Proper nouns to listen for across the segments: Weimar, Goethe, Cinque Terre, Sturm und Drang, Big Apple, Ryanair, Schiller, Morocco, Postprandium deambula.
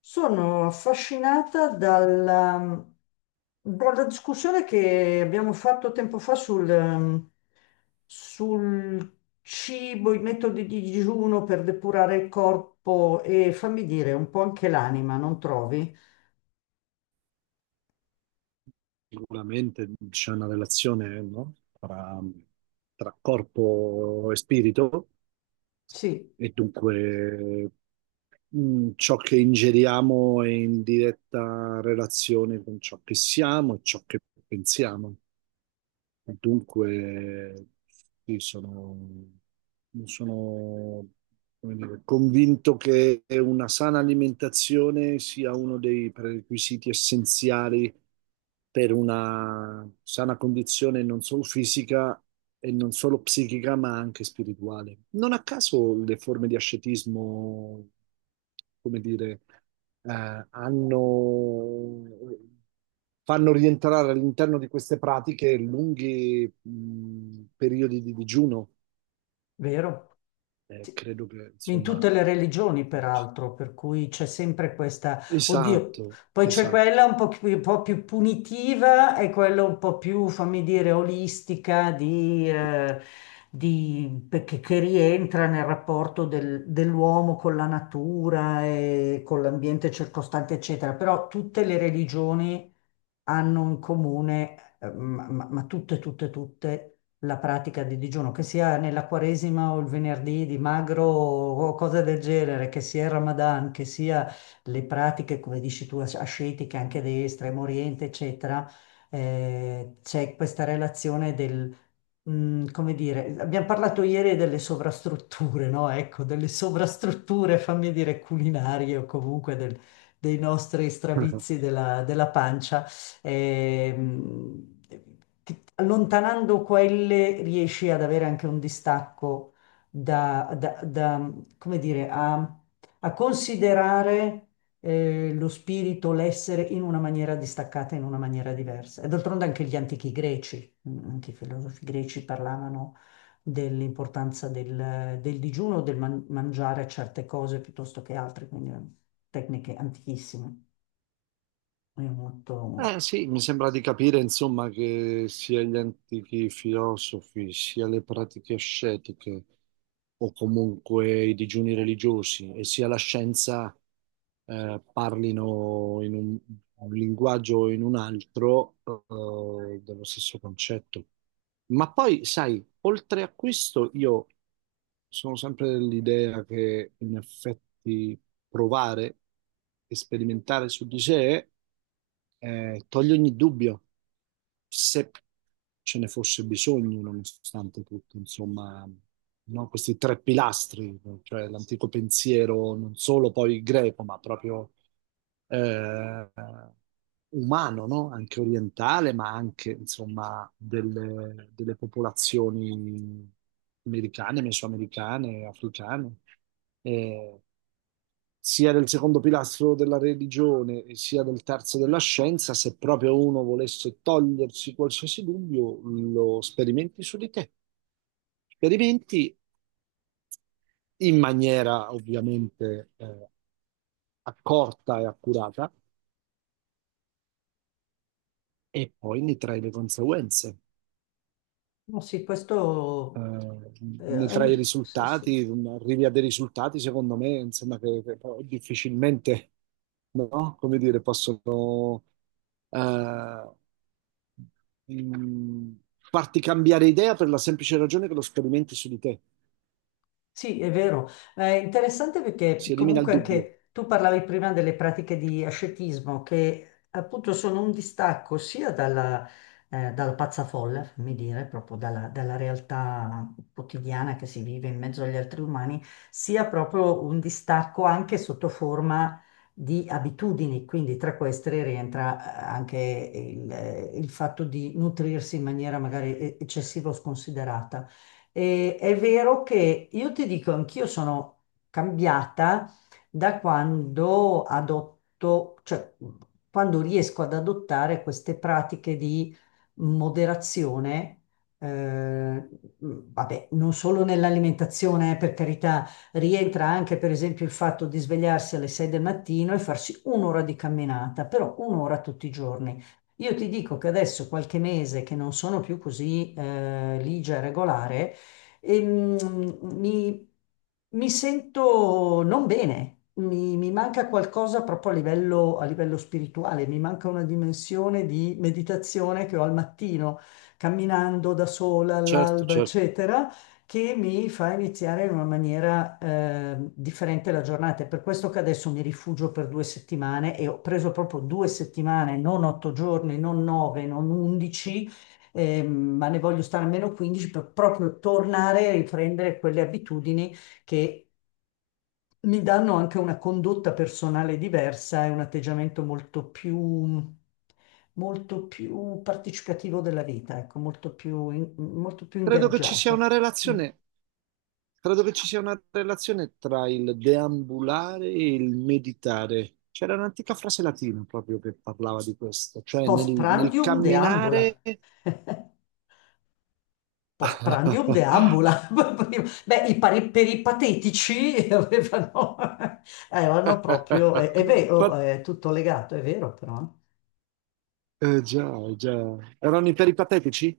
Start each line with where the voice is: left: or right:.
left: Sono affascinata dalla discussione che abbiamo fatto tempo fa sul cibo, i metodi di digiuno per depurare il corpo e fammi dire un po' anche l'anima, non trovi?
right: Sicuramente c'è una relazione, no? Tra corpo e spirito,
left: Sì.
right: e dunque ciò che ingeriamo è in diretta relazione con ciò che siamo e ciò che pensiamo. Dunque, sì, sono, come dire, convinto che una sana alimentazione sia uno dei prerequisiti essenziali per una sana condizione non solo fisica e non solo psichica, ma anche spirituale. Non a caso le forme di ascetismo, come dire, eh, hanno, fanno rientrare all'interno di queste pratiche lunghi, periodi di digiuno.
left: Vero? Sì.
right: Credo che,
left: In
right: insomma,
left: tutte le religioni, peraltro, per cui c'è sempre questa, oddio,
right: esatto,
left: poi c'è
right: esatto.
left: quella un po' più punitiva e quella un po' più, fammi dire, olistica che rientra nel rapporto dell'uomo con la natura e con l'ambiente circostante, eccetera. Però tutte le religioni hanno in comune, ma tutte, tutte, tutte la pratica di digiuno, che sia nella Quaresima o il venerdì di magro o cose del genere, che sia il Ramadan, che sia le pratiche, come dici tu, ascetiche anche dell'Estremo Oriente, eccetera, c'è questa relazione come dire, abbiamo parlato ieri delle sovrastrutture, no? Ecco, delle sovrastrutture, fammi dire, culinarie o comunque dei nostri stravizi della pancia. Ehm, Allontanando quelle riesci ad avere anche un distacco da, come dire, a considerare lo spirito, l'essere in una maniera distaccata, in una maniera diversa. E d'altronde anche gli antichi greci, anche i filosofi greci parlavano dell'importanza del digiuno, del mangiare certe cose piuttosto che altre, quindi tecniche antichissime. È molto.
right: Eh sì, mi sembra di capire, insomma, che sia gli antichi filosofi, sia le pratiche ascetiche o comunque i digiuni religiosi e sia la scienza parlino in un linguaggio o in un altro, dello stesso concetto. Ma poi, sai, oltre a questo, io sono sempre dell'idea che, in effetti, provare e sperimentare su di sé. Toglie ogni dubbio, se ce ne fosse bisogno, nonostante tutto, insomma, no? Questi tre pilastri, cioè l'antico pensiero non solo poi greco, ma proprio, eh, umano, no? Anche orientale, ma anche, insomma, delle, delle popolazioni americane, mesoamericane, africane. Eh, Sia del secondo pilastro della religione e sia del terzo della scienza, se proprio uno volesse togliersi qualsiasi dubbio, lo sperimenti su di te. Sperimenti in maniera ovviamente, accorta e accurata, e poi ne trai le conseguenze.
left: No, sì, questo.
right: eh, Ne trai i
left: Sì, sì.
right: risultati, arrivi a dei risultati, secondo me, insomma, che poi difficilmente, no? Come dire, possono eh, mh, farti cambiare idea, per la semplice ragione che lo sperimenti su di te.
left: Sì, è vero. È interessante perché
right: Si elimina il
left: comunque
right: dubbio.
left: anche tu parlavi prima delle pratiche di ascetismo che appunto sono un distacco sia dalla pazza folla, fammi dire, proprio dalla realtà quotidiana che si vive in mezzo agli altri umani, sia proprio un distacco anche sotto forma di abitudini. Quindi tra queste rientra anche il fatto di nutrirsi in maniera magari eccessiva o sconsiderata. E è vero che io ti dico, anch'io sono cambiata da quando adotto, cioè quando riesco ad adottare queste pratiche di moderazione, eh, vabbè, non solo nell'alimentazione, per carità, rientra anche per esempio il fatto di svegliarsi alle 6 del mattino e farsi un'ora di camminata, però un'ora tutti i giorni. Io ti dico che adesso qualche mese che non sono più così ligia e regolare, e, mm, mi, mi sento non bene, mi manca qualcosa proprio a livello spirituale, mi manca una dimensione di meditazione che ho al mattino, camminando da sola
right: Certo,
left: all'alba,
right: certo.
left: eccetera, che mi fa iniziare in una maniera differente la giornata. È per questo che adesso mi rifugio per 2 settimane e ho preso proprio 2 settimane, non 8 giorni, non nove, non 11, ma ne voglio stare almeno 15 per proprio tornare a riprendere quelle abitudini che mi danno anche una condotta personale diversa e un atteggiamento molto più partecipativo della vita, ecco, molto più
right: Credo che ci sia una
left: ingaggiato.
right: relazione. Credo che ci sia una relazione tra il deambulare e il meditare. C'era un'antica frase latina proprio che parlava di questo, cioè nel, nel
left: Postprandium deambula.
right: camminare...
left: Postprandium deambula. Beh, per i patetici avevano proprio, è vero,
right: Fa-
left: è tutto legato, è vero però.
right: già, già. Erano i peripatetici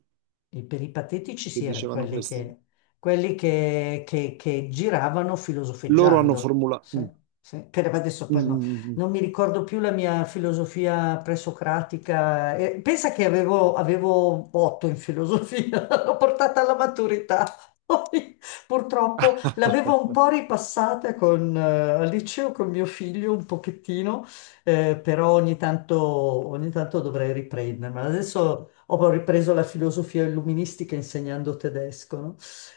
left: E per i patetici
right: che
left: si erano
right: dicevano
left: quelli
right: questo?
left: che, quelli che giravano
right: Loro hanno
left: filosofeggiando.
right: formulato...
left: Sì, sì. Che adesso poi no- non mi ricordo più la mia filosofia presocratica. Pensa che avevo 8 in filosofia, l'ho portata alla maturità. Poi, purtroppo l'avevo un po' ripassata al liceo con mio figlio un pochettino, però ogni tanto dovrei riprendermela. Adesso ho ripreso la filosofia illuministica insegnando tedesco, no?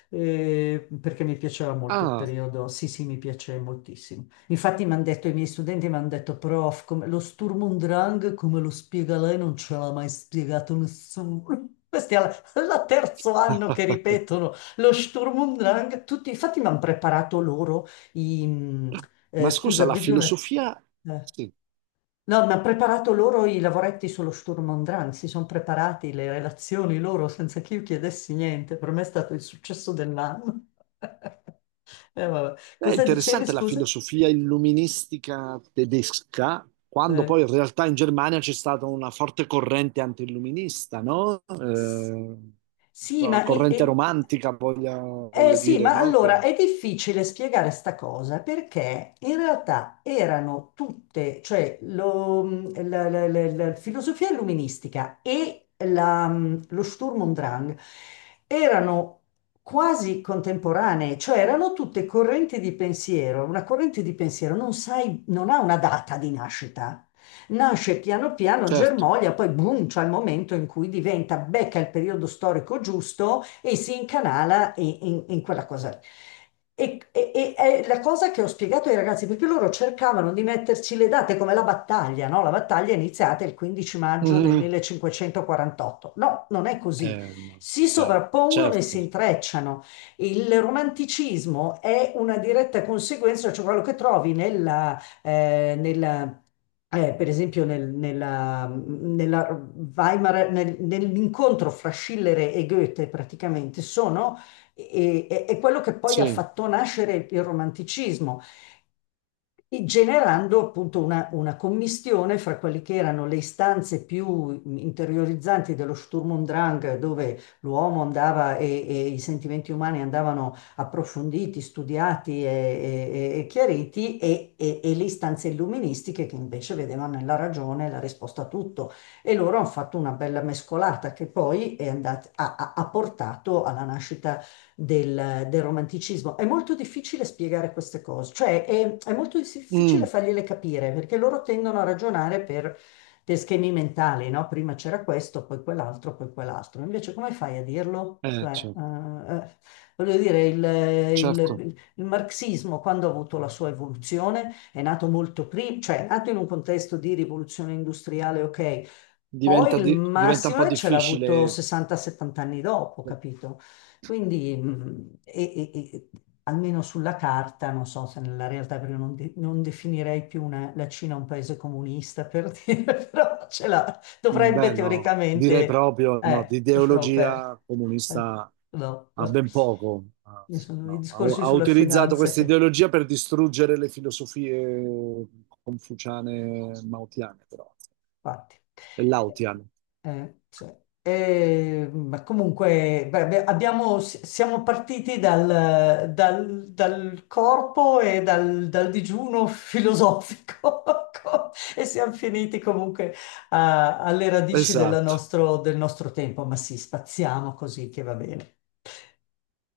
left: Perché mi piaceva molto il
right: Ah,
left: periodo, sì, sì, mi piace moltissimo. Infatti mi hanno detto, i miei studenti mi hanno detto, prof, lo Sturm und Drang, come lo spiega lei, non ce l'ha mai spiegato nessuno. Questi al terzo anno che ripetono lo Sturm und Drang, tutti, infatti mi hanno preparato loro i... mm,
right: ma scusa,
left: Scusa,
right: la
left: devi un attimo.
right: filosofia... Sì.
left: No, ma ha preparato loro i lavoretti sullo Sturm und Drang, si sono preparati le relazioni loro senza che io chiedessi niente. Per me è stato il successo dell'anno. Vabbè.
right: È
left: Cosa dicevi,
right: interessante la
left: scusa?
right: filosofia illuministica tedesca, quando
left: Eh.
right: poi in realtà in Germania c'è stata una forte corrente anti-illuminista, no?
left: S- Sì,
right: La
left: ma,
right: corrente romantica, voglio
left: sì,
right: dire,
left: ma
right: no?
left: allora è difficile spiegare sta cosa perché in realtà erano tutte, cioè la filosofia illuministica e lo Sturm und Drang erano quasi contemporanee, cioè erano tutte correnti di pensiero. Una corrente di pensiero non sai, non ha una data di nascita, nasce piano piano
right: Certo.
left: germoglia, poi boom, c'è il momento in cui diventa, becca il periodo storico giusto e si incanala in, in quella cosa lì. E è la cosa che ho spiegato ai ragazzi, perché loro cercavano di metterci le date come la battaglia, no? La battaglia è iniziata il 15 maggio del
right: Mm.
left: 1548. No, non è così.
right: No,
left: Si
right: chiaro.
left: sovrappongono e si
right: Certo,
left: intrecciano. Il romanticismo è una diretta conseguenza, cioè quello che trovi per esempio nella Weimar, nell'incontro fra Schiller e Goethe praticamente sono, è quello che poi ha
right: sì.
left: fatto nascere il romanticismo e generando appunto una commistione fra quelle che erano le istanze più interiorizzanti dello Sturm und Drang, dove l'uomo andava e i sentimenti umani andavano approfonditi, studiati e chiariti, e le istanze illuministiche che invece vedevano nella ragione la risposta a tutto. E loro hanno fatto una bella mescolata che poi è andat- ha ha- ha portato alla nascita del romanticismo. È molto difficile spiegare queste cose, cioè è molto difficile
right: Mm.
left: fargliele capire perché loro tendono a ragionare per schemi mentali, no? Prima c'era questo, poi quell'altro, poi quell'altro. Invece come fai a dirlo? Cioè,
right: Certo.
left: voglio dire, il,
right: Certo.
left: il- il marxismo quando ha avuto la sua evoluzione è nato molto prima, cioè è nato in un contesto di rivoluzione industriale, ok, poi il
right: Diventa un po'
left: massimo ce l'ha avuto
right: difficile.
left: 60-70 anni dopo, capito? Quindi, almeno sulla carta, non so se nella realtà, perché non definirei più la Cina un paese comunista, per dire, però ce l'ha, dovrebbe
right: Beh, no, direi
left: teoricamente,
right: proprio no, di
left: lasciamo perdere,
right: ideologia
left: eh,
right: comunista
left: no.
right: ha ben poco. Ah,
left: Ci sono i
right: no. Ha,
left: discorsi
right: ha
left: sulla
right: utilizzato
left: finanza
right: questa
left: che.
right: ideologia per distruggere le filosofie confuciane, maotiane, però,
left: Infatti.
right: e
left: Eh,
right: laotiane.
left: cioè, ma comunque beh, beh, siamo partiti dal corpo e dal digiuno filosofico e siamo finiti comunque alle radici della
right: Esatto.
left: nostro- del nostro tempo, ma sì, spaziamo così che va bene.